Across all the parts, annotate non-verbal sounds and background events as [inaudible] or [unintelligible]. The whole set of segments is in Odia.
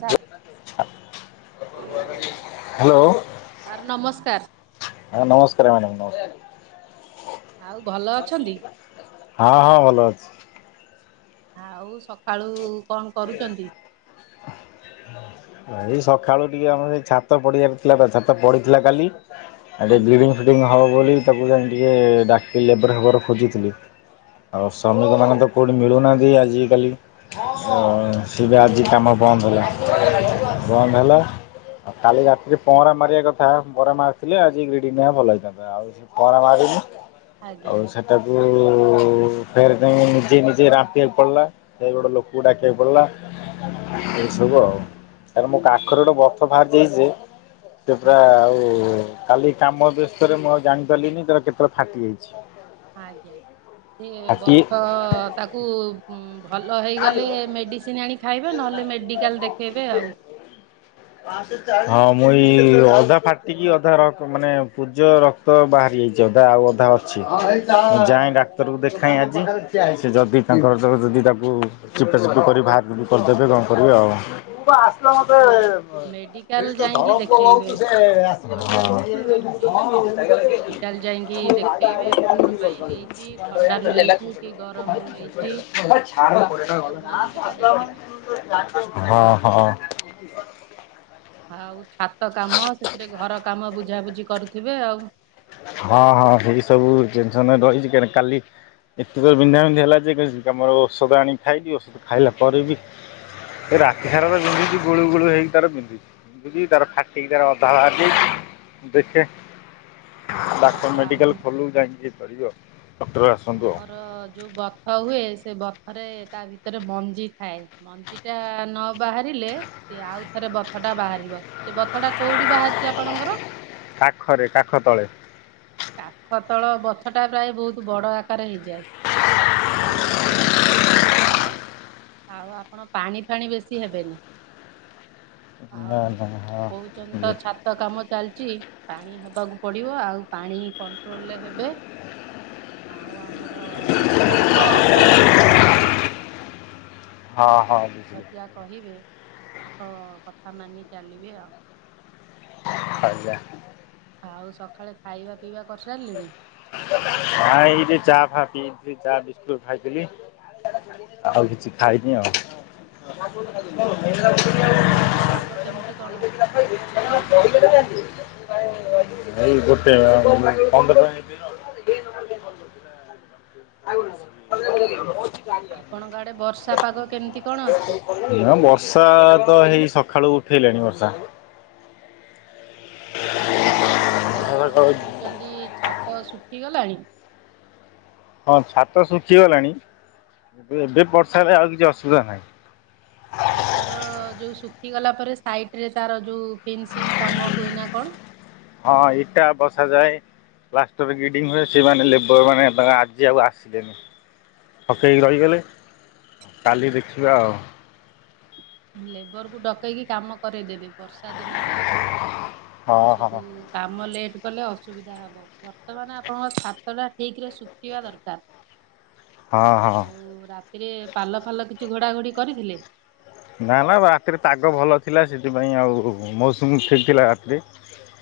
ସାରେ। ହାଲୋ। ସାର୍ ନମସ୍କାର। ହଁ ନମସ୍କାର ମ୍ୟାଡ଼ମ୍ ନମସ୍କାର। ଆଉ ଭଲ ଅଛନ୍ତି? ହଁ ହଁ ଭଲ ଅଛି। ଆଉ ସକାଳୁ କଣ କରୁଚନ୍ତି? ଏଇ ସକାଳୁ ଟିକେ ଆମର ଏଇ ଛାତ ପଡ଼ିବାର ଥିଲା ଛାତ ପଢିଥିଲା କାଲି ହେଠି ଆଜ୍ଞା ବ୍ଲିଡ଼ିଙ୍ଗ ଫିଲିଡ଼ିଙ୍ଗ ହେବ ବୋଲି ତାକୁ ଯାଇ ଟିକେ ଡାକି ଲେବର ଫେବର ଖୋଜୁଥିଲି। ଆଉ ଶ୍ରମିକମାନେ ତ କଉଠି ମିଳୁନାହାନ୍ତି ଆଜିକାଲି ହଁ ସେ ବି ଆଜି କାମ ବନ୍ଦ ହେଲା ବନ୍ଦ ହେଲା କାଲି ରାତିରେ ପହଁରା ମାରିବା କଥା ପହଁରା ମାରିଥିଲେ ଆଜି ଗ୍ରୀଡିଙ୍ଗ ଟା ଭଲ ହେଇଥାନ୍ତା ଆଉ ପହଁରା ମାରିଲି ଆଜ୍ଞା ଆଉ ସେ ତାକୁ ଫେରେ ଯାଇ ନିଜେ ନିଜେ ରାମ୍ପିବାକୁ ପଡିଲା ଜାଇ ଗୋଟେ ଲୋ କୁ ଡାକିବାକୁ ପଡ଼ିଲା ଏ ସବୁ ଆଉ। ସାର୍ ମୋ କାଖରେ ଗୋଟେ ବଥ ଭାରିଯାଇଛି ଯେ ସେ ପୁରା ଆଜ୍ଞା ଆଉ କାଲି କାମ ବ୍ୟସ୍ତରେ ମୁଁ ଆଉ ଜାଣି ପାରିଲିିନି ତାର କେତବେଳେ ଫାଟି ଯାଇଛି। ଆଜ୍ଞା ସେ ଫାଟି ବଥ ତାକୁ ହୁଁ ଭଲ ହେଇଗଲେ ମେଡ଼ିସିନ ଆଣି ଖାଇବେ ନହେଲେ ମେଡିକାଲ ଦେଖେଇବେ ଆଉ। ହଁ ମୁଁ ଏଇ ଅଧା ଫାଟିକି ଅଧା ରକ ମାନେ ପୂଜ ର ତ ବାହାରି ଯାଇଛି ଅଧା ଆଉ ଅଧା ଅଛି। ଯାଏଁଡାକ୍ତର କୁ ଦେଖାଏଁ ଆଜି ସେ ଯଦି ତାଙ୍କର [unintelligible] ତା କୁ ଚିପାଚୁପି କରି ଭାଆର ଭୁରି କରିଦେବେ କଣ କରିବି ଆଉ। ମୁଁ ପା ଆସିଲା ମାତ୍ରେ ନାଇଁ ଏଠି ମେଡିକାଲ ତ ଯାଇକି ଧରମପୁଅ ଦେଖେଇବେ ବହୁତ୍ ସେ ଯୋଉଟା ଯୋଉ ବାହାରୁଛି ହଁ ମେଡିକାଲ ଯାଇକି ଦେଖେଇବେ କଣ ପାଇଁ ହେଇଛି ଥଣ୍ଡାରୁ ହେଇଛି କି ଗରମରୁ ହେଇଛି [unintelligible] [unintelligible] ଏଚ୍ଛ ଡାକ୍ତର ମାନେ ସେଟା ଦେଖିବେ। ହଁ ହଁ। ଆଉ ଛାତ କାମ ସେଥିରେ ଘର କାମ ବୁଝାବୁଝି କରୁଥିବେ ଆଉ। ହଁ ହଁ ଏଇ ସବୁ ଜିନିଷ ନୁହେଁ ତ ଇଜ କାନେ କାଲି ଏତେ ଜୋରେ ବିନ୍ଧା ବିନ୍ଧି ହେଲା ଯେ [unintelligible] ମୋ ଔଷଧ ଆଣିକି ଖାଇକି ଔଷଧ ଖାଇଲା ପରେ ବି ଏ ରାତିସାରା ତ ବିନ୍ଧୁଛି ଗୋଳୁ ଗୋଳୁ ହେଇକି ତାର ବିନ୍ଧୁଛି। ବିନ୍ଧିକି ତାର ଫାଟିକି ତାର ଅଧା ବାହାରି ଯାଇଛି ମୁଁ ଦେଖେ ଆଉ ଡାକ୍ତର ଆମ ମେଡିକାଲ୍ ଖୋଲୁ ଯାଇକି ଇଏ କରିବି ଆଉ। ଡକ୍ଟର ଆସନ୍ତୁ ଆଉ ଆମର ଯୋଉ ବଥ ହୁଏ ସେ ବଥରେ ତା ଭିତରେ ମଞ୍ଜି ଥାଏ। ମଞ୍ଜିଟା ନ ବାହାରିଲେ ସେ ଆଉ ଥରେ ବଥଟା ବାହାରିବ ସେ ବଥଟା କୋଉଠି ବାହାରିଚି ଆପଣଙ୍କର? କାଖରେ କାଖ ତଳେ। କାଖ ତଳ ବଥଟା ପ୍ରାୟ ବହୁତ୍ ବଡ ଆକାର ହେଇଯାଏ। ବି ପେନ୍ ଫେନ୍ ଭଉତ୍ କରେ। ଆଉ ଆପଣ ପାଣି ଫାଣି ବେଶୀ ହେବେନି। ନା ଆଉ ନା ହଁ କହୁଚନ୍ତି ତ ଛାତ କାମ ଚାଲିଚି ପାଣି ହବାକୁ ପଡିବ ଆଉ ପାଣି କଣ୍ଟ୍ରୋଲରେ ହେବେ। ଆଉ ଆମର ଡକ୍ଟରଙ୍କ ପରାମର୍ଶ ନେବେ ଆଉ। ହଁ ହଁ ଟର ବୁଝିଲି ଯାହା କହିବେ ତାଙ୍କ କଥା ମାନି ଚାଲିବେ ଆଉ। ଆଜ୍ଞା। ଆଉ ସଖାଳେ ଖାଇବା ପିଇବା କରି ସାରିଲେଣି? ନାଁ ଏଇ ଟିକେ ଚା ଫା ପିଇଥିଲି ଚା ବିସ୍କୁଟ ଖାଇଥିଲି। ଆଉ କିଛି ଖାଇନି ଆଉ [inaudible] ଆଉ ବର୍ଷା ପାଗ କେମିତି କ'ଣ ଆପଣଙ୍କ ଆଡେ? [inaudible] [unintelligible] [inaudible] ଆପଣଙ୍କ ଆଡେ ବର୍ଷା ପାଗ କେମିତି କ'ଣ ଅଛି? ବର୍ଷା ତ ହେଇ ସକାଳୁ ଉଠେଇଲାଣି ବର୍ଷା। [inaudible] ଆଉ ଆପଣ ଯୋଉ କହୁଛନ୍ତି ଛାତ ଶୁଖିଗଲାଣି। ହଁ ଛାତ ଶୁଖିଗଲାଣି ଏବେ ବର୍ଷା ହେଲେ ଆଉ କିଛି ଅସୁବିଧା ନାହିଁ। ଛାତର ଯୋଉ ଶୁଖିଗଲା ପରେ ସାଇଡରେ ତାର ଯୋଉ ଫେନ୍ସିଂ କାମ ହୁଏ ନା କ'ଣ? ହଁ ଇଟା ବସାଯାଏ। ଲାଷ୍ଟର ଗିଡିଙ୍ଗ ହୁଏ। ସେମାନେ ଲେବରମାନେ ତାଙ୍କ ଆଜି ଆଉ ଆସିଲେନି। ପକେଇକି ରହିଗଲେ କାଲି ଦେଖିବା ଆଉ। ଲେବର କୁ ଡକେଇକି କାମ କରେଦେବେ। ବର୍ଷା ଦିନ ନା ହଁ [unintelligible] କାମ ଲେଟ୍ କଲେ ଅ ଅସୁୁବିଧା ହବ ବର୍ତ୍ତମାନ ଆପଣଙ୍କ ଛାତ ଟା ଠିକ ରେ ଶୁଖିବା ଦରକାର। ହଁ ହଁ ହଁ। ଆଉ ରାତିରେ ପାଲ ଫାଲ କିଛି ଘୋଡ଼ା ଘୋଡି କରିଥିଲେ? ନା ନା ରାତିରେ ପାଗ ଭଲ ଥିଲା ସେଥିପାଇଁ ଆଉ ମୌସୁମୀ ଠିକ୍ ଥିଲା ରାତିରେ।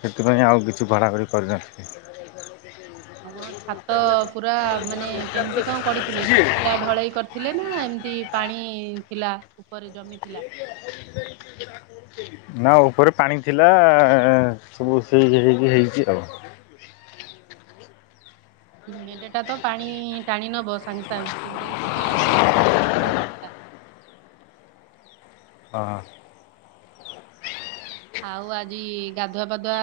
ସେଥିପାଇଁ ଆଉ କିଛି ଭଡ଼ା ଭ଼ଡି କରିନାହିଁ। ଆଉ କ'ଣ ଛାତ ପୁରା ମାନେ କେମିତି କ'ଣ କରିଥିଲେ? ଶୁଖ ଖିଲା ଢଳେଇ କରିଥିଲେ ନା ଏମିତି ପାଣି ଥିଲା ଉପରେ ଜମିଥିଲା। ନା ଉପରେ ପାଣି ଥିଲା ସବୁ ସେଇ ହେଇକି ହେଇଛି ଆଉ। ସିମେଟ ଟା ତ ପାଣି ଟାଣି ନବ ସାଙ୍ଗେ ସାଙ୍ଗେ କିନ୍ତୁ ଟିକେ ବର୍ଷା ନହବା ଦରକାର। ହଁ। ଆଉ ଆଜି ଗାଧୁଆ ପାଧୁଆ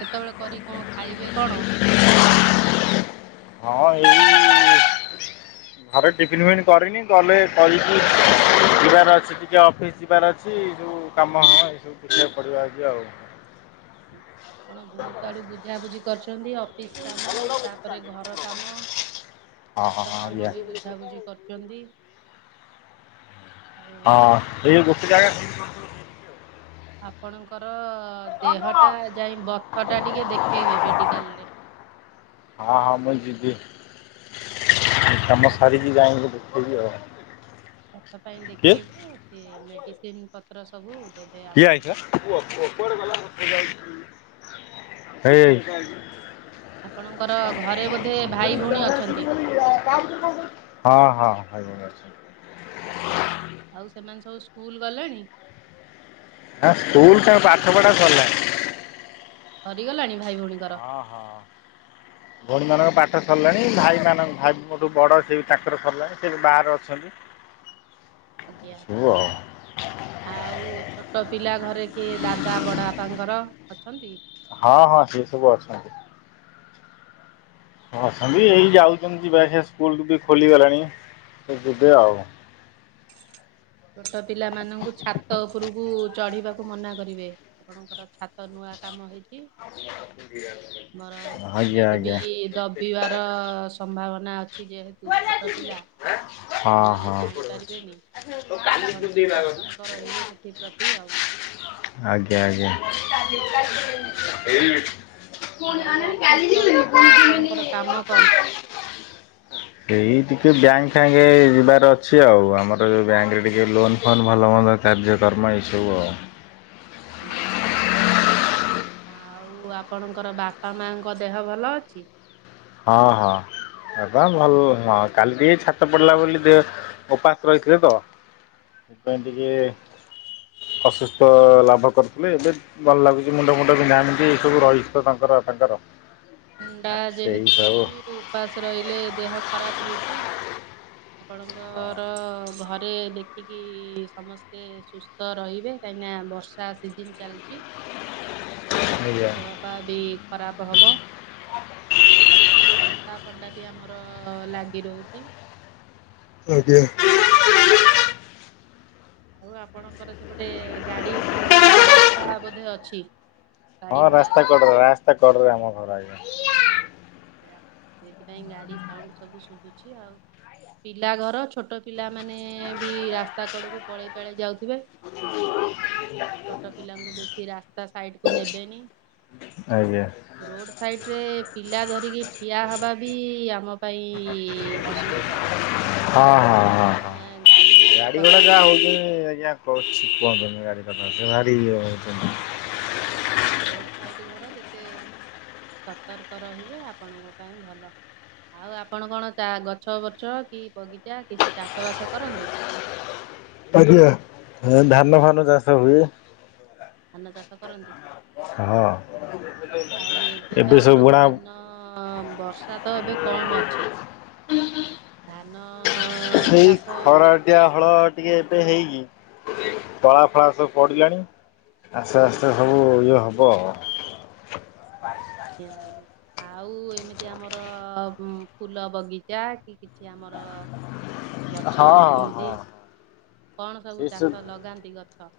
କେତେବେଳେ କରି କ'ଣ ଖାଇବେ କ'ଣ? ହଁ ଏଇ ଘରେ ଟିଫିନ ଫିଫନ୍ କରିନି ଗଲେ କରି କି ଯିବାର ଅଛି। ଟିକେ ଅଫିସ୍ ଯିବାର ଅଛି ଯଉ କାମ ହବ ଏସବୁ ବୁଝିବାକୁ ପଡ଼ିବା ଆଉ। ଆପଣ ବହୁତ ଆଡୁ ବୁଝାବୁଝି କରିଛନ୍ତି ଅଫିସ କାମ ତାପରେ ଘର କାମ ହଁ ହଁ ଚାତ ହଁ ଆଜ୍ଞା କାମ ବୁଝ ବୁଝାବୁଝି କରିଛନ୍ତି। ହଁ ଏଇ [unintelligible] ଆପଣଙ୍କର ଦେହ ଟା ଯାଇ ବଥ ଟା ଟିକେ ଦେଖେଇବେ ମେଡିକାଲ ରେ। ହଁ ହଁ ମୁ ଯିବି। ଏ କାମ ବଥ ପାଇଁ ସାରିକି ଯାଇକି ଦେଖେଇବି ଆଉ। କିଏ? ସେ ମେଡିସିନ ପତ୍ର ସବୁ ଦେବେ କିଏ ଆପଣଙ୍କୁ ଆଇଥିଲା? ହେ ହେଇ। [inaudible] ଆପଣଙ୍କର ଘରେ ବୋଧେ ଭାଇ ଭଉଣୀ ଅଛନ୍ତି ହଁ ହଁ ଭାଇ ଭଉଣୀ ଆସିଛନ୍ତି। ଆଉ ସେମାନେ ସବୁ ସ୍କୁଲ ଗଲେଣି? ହଁ ସ୍କୁଲ ସାଙ୍ଗେ ପାଠ ପଢ଼ା ସିରିଲାଣି। ସରିଗଲାଣି ଭାଇ ଭଉଣୀଙ୍କର? ହଁ ହଁ। ଭଉଣୀମାନଙ୍କ ପାଠ ସରିଲାଣି ଭାଇମାନଙ୍କ ଭାଇ ମୋଠୁ ବଡ଼ ସେ ତାଙ୍କର ସରିଲାଣି ସେ ବାହାରେ ଅଛନ୍ତି। ଆଜ୍ଞା। ସବୁ ଆଉ ଆଉ ଛୋଟ ପିଲା ଘରେ କିଏ ଦାଦା ବଡ଼ ବାପାଙ୍କର ଅଛନ୍ତି? ହଁ ହଁ ସିଏ ସବୁ ଅଛନ୍ତି। ହଁ ଆଉ ଅଛନ୍ତି ଏଇ ଯାଉଛନ୍ତି ଯିବା ଆସିବା ସ୍କୁଲକୁ ବି ଖୋଲିଗଲାଣି ସେ ଯିବେ ଆଉ। ଛୋଟ ପିଲା ମାନଙ୍କୁ ଛାତ ଉପରକୁ ଚଢିବାକୁ ମନା କରିବେ। ଆପଣଙ୍କର ଛାତ ନୂଆ କାମ ହେଇ ଚି ମୋର ଆଜ୍ଞା ସିମେଣ୍ଟ ବି ଆଜ୍ଞା। ଡବ ବି ବାର ସମ୍ଭାବନା ଅ ଛି ଯେହେତୁ ଛୋଟ ପିଲା ହଁ ସେମାନେ ହଁ। ଜାଣିପାରିବେନି। ଆପଣ ଟିକେ ଆଜ୍ଞା ସତର୍କ ରହିବେ ସେଥିପ୍ରତି ଆଉ। ଆଜ୍ଞା ଆଜ୍ଞା। ପୁଣି ଆଉ ଅନାନି ଅଫିସ କାଲି କଣ ଯିବେ କେତେବେଳେ ଆପଣଙ୍କର କାମ କଣ? [inaudible] ଏଇ ଟିକେ ବ୍ୟାଙ୍କ ପ୍ୟାଙ୍ଗେ ଯିବାର ଅଛି ଆଉ ଆମର ଯୋଉ ବ୍ୟାଙ୍କ ରେ ଟିକେ ଲୋନ ଫୋନ ଭଲ ମନ୍ଦ କାର୍ଯ୍ୟକ୍ରମ ଏସବୁ ଆଉ। ଆଜ୍ଞା ଆଉ ଆପଣଙ୍କର ବାପା ମାଙ୍କ ଦେହ ଭଲ ଅଛି ହଁ ହଁ। ହେତା ଭଲ ନୁହ କାଲି ଟିକେ ଛାତ ପଡିଲା ବୋଲି ଦେ ଉପାସ ରହିଥିଲେ ତ। ସେପାଇ ଟିକେ ଅସୁସ୍ଥ ଲାଭ କରିଥିଲେ ଏବେ ଭଲ ଲାଗୁଚି ମୁଣ୍ଡ ଫୁଣ୍ଡ ବିନ୍ଧା ବିିନ୍ଧି ଏଇ ସବୁ ରହିଛି ତ ତାଙ୍କର ତାଙ୍କର। ଥଣ୍ଡା ସେଇ ଯେହେତୁ ସବୁ ଅଛି ଉପାସ ରହିଲେ ଦେହ ଖରାପ ହଉଚି। ଆପଣଙ୍କର ଘରେ ଦେଖିକି ସମସ୍ତେ ସୁସ୍ଥ ରହିବେ। କାହିଁକି ନା ବର୍ଷା ସିଜିନ ଚାଲଚି। ଆଜ୍ଞା ଦେହ ପା ବି ଖରାପ ହବ। ଥଣ୍ଡା ଫଣ୍ଡା ବି ଆମର ଲାଗି ରହୁଚି। ଆଜ୍ଞା। ଆଉ ଆପଣଙ୍କର ସେ ପଟେ ଗାଡି ଉଁ ରାସ୍ତା ବୋଧେ ଅଛି ହଁ ଗାଡ଼ି ଘୋଡ଼ା ରାସ୍ତା ଚାଲୁଛି କଡ ରାସ୍ତା କଡରେ ଆମ ଘର ଆଜ୍ଞା। ସେଇଥିପାଇଁ ଗାଡି ସାଉଣ୍ଡ ସବୁ ଶୁଭୁଛି ଆଉ। ପିଲା ଘର ଛୋଟ ପିଲାମାନେ ବି ରାସ୍ତା କଡକୁ ପଳେଇ ପାଳେଇ ଯାଉଥିବେ। ଛୋଟ ପିଲାଙ୍କୁ ବେଶୀ ରାସ୍ତା ସାଇଟ କୁ ନେବେନି। ଆଜ୍ଞା ରୋଡ ସାଇଟରେ ପିଲା ଧରି କରିକି ଠିଆ ହବା ବି ଆମ ପାଇଁ ଅସୁବିଧା। ହଁ ହଁ। ହଁ ଇନା ହଁ। ଗାଡି କଥା ନା। କରଛି କୁହନ୍ତୁନି ଗାଡ଼ି କଥା ସେ ଭାରି ଇଏ ହଉଚନ୍ତି। ରୋଡ଼ ସାଇଡ଼ ଘର ଯେତେ ସତର୍କ ରହିବେ ଆପଣଙ୍କ ପାଇଁ ଭଲ। ଆଉ ଆପଣ କଣ ଚା ଗଛ ବଛ କି ବଗିଚା କିଛି ଚାଷ ବାସ କରନ୍ତି? ପରିବା ହଁ ଧାନ ଫାନ ଚାଷ ହୁଏ। ଧାନ ଚାଷ କରନ୍ତି ହଁ ଆଉ ଏବେ ତ ସବୁ ଆମର ବୁଣା ଧାନ ଅ ବର୍ଷା ତ ଏବେ କମ ଅଛି। ଧାନ ଚାଷ ନ୍ତିଆ ହଳ ଟିକେ ଏବେ ହେଇକି ତଳା ଫଳା ସବୁ ପଡିଲାଣି। ଆସ୍ତେ ଆଜ୍ଞା ଆସ୍ତେ ସବୁ ଇଏ ହବ ଆଉ। ଜ୍ଞା ଅଜ୍ଞା। ଆଉ ଏମିତି ଆମର ଫୁଲ ବଗିଚା କି କିଛି ଆମର ଗଛ ହଁ ହଁ ଏମିତି ହଁ। କଣ ସବୁ ସେ ସେ ଚାଷ ଲଗାନ୍ତି ଗଛ?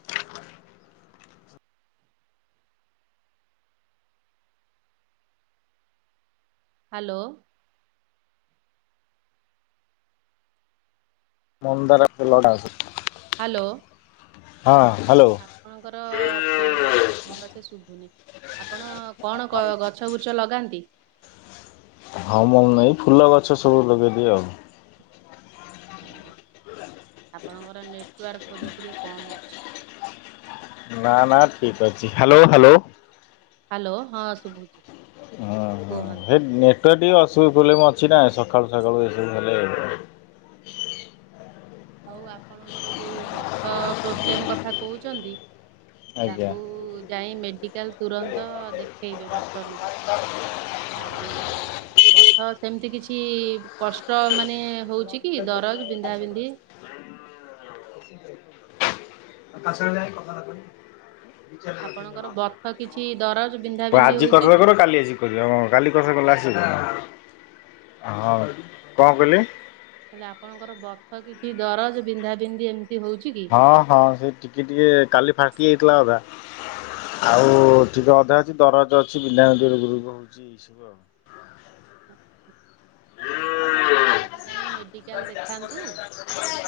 ହାଲୋ। ମନ୍ଦାର ବେଲଡାସ ହାଲୋ। ହଁ ହାଲୋ। ଆପଣଙ୍କର ଫୋନ ଟା ଭଲସେ ଶୁଭୁନି ଆପଣ କଣ ଗ ଗଛ ଛ ଗୁଛ ଲଗାନ୍ତି ଆଉ ମନେ ନାହିଁ, ଫୁଲ ଗଛ ସବୁ ଲଗେଇଦିଏ ଆଉ। ଆଜ୍ଞା ଆପଣଙ୍କର ନେଟୱାର୍କ ବୋଧେ ଟିକିେ କମ୍ ଅଛି। ନା ନା ଠିକ ଅଛି। Hello hello. ହ୍ୟାଲୋ ହଁ ଶୁଭୁଚି। ହୁଁ ହଁ ସେ ନେଟୱାର୍କ ଟିକେ ଅସୁ ପ୍ରୋବ୍ଲେମ ଅଛି ନା ସକାଳୁ ସକାଳୁ ଏସବୁ ହେଲେ। ଆଉ ଆପଣଙ୍କର ଯୋଉ ବଥ ପ୍ରୋବ୍ଲେମ କଥା କହୁଛନ୍ତି। ଆଜ୍ଞା। ତାକୁ ଆଜି ଯାଇ ମେଡି କାଲ ତୁରନ୍ତ ଦେଖେଇବେ ଡକ୍ଟରଙ୍କୁ। ଆଉ ବ ହଁ ସେମିତି କିଛି କଷ୍ଟ ମାନେ ହଉଚ କି ଦରଜ ବିନ୍ଧା ବିନ୍ଧି? [inaudible] କାଶ ହେଲେ ଯାଇଁ କଥା ଟା କହିବୁ। ଆପଣଙ୍କର ବଥ କିଛି ଦରଜ ବିନ୍ଧାବିନ୍ଧି ଆଜି ହଉଛି କର ନ କି? କର କାଲି ଆସି ହଁ କାଲି କଥା କଲେ ଆସିବ ହଁ ହଁ କଣ କହିଲେ? ହେଲେ ଆପଣଙ୍କର ବଥ କିଛି ଦରଜ ବିନ୍ଧାବିନ୍ଧି ଏମିତି ହଉଛି କି? ହଁ ହଁ ସେ ଟିକେ ଟିକେ କାଲି ଫାଟି ଯାଇଥିଲା ଅଧା। ଆଉ ଟିକେ ଅଧା ଅଛି, ଦରଜ ଅଛି ବିନ୍ଧା ବିନ୍ଧି ରୁଗୁ ରୁଗୁ ହଉଛି ଏଇ ସବୁ ଆଉ। ହ ଆପଣ ଯାଇ ମେଡିକାଲ ଦେଖାନ୍ତୁ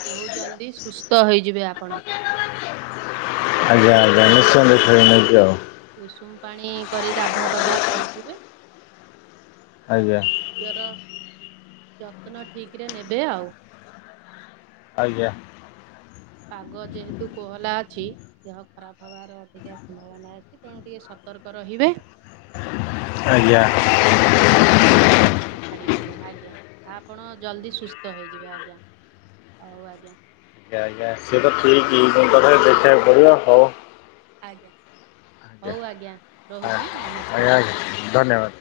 ବହୁତ ଜଲ୍ଦି ସୁସ୍ଥ ହେଇଯିବେ ଆପଣ। ଆଉ ଟିକେ [unintelligible] ଉଷୁମ ପାଣି କରିକି ଗାଧୁଆ ପାଧୁଆ କରୁଥିବେ। ଆଜ୍ଞା ଆଉ ଜର ଯତ୍ନ ଠିକ ରେ ନେବେ ଆଉ। ଆଜ୍ଞା ପାଗ ଯେହେତୁ କୋହଲା ଅଛି। ଦେହ ଖରାପ ହବାର ଅଧିକା ସମ୍ଭାବନା ଅଛି, ତେଣୁ ଟିକେ ସତର୍କ ରହିବେ। ଆଜ୍ଞା ଆ [inaudible] ଏଠି ଛାଡ଼ିବେନି, ଆଜ୍ଞା ଆପଣ ଜଲଦି ସୁସ୍ଥ ହେଇଯିବେ ଆଜ୍ଞା, ହଉ ଆଜ୍ଞା। ସେ ଆଜି ଆସିଛି ତ ଠିକ ଦେଖିବାକୁ ପଡିବ ହଉ। ଆଜ୍ଞା ଆଜ୍ଞା ହଉ ଆ ରହୁଛି ନମସ୍କାର। ଆଜ୍ଞା ଆଜ୍ଞା ଧନ୍ୟବାଦ।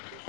ହ [inaudible]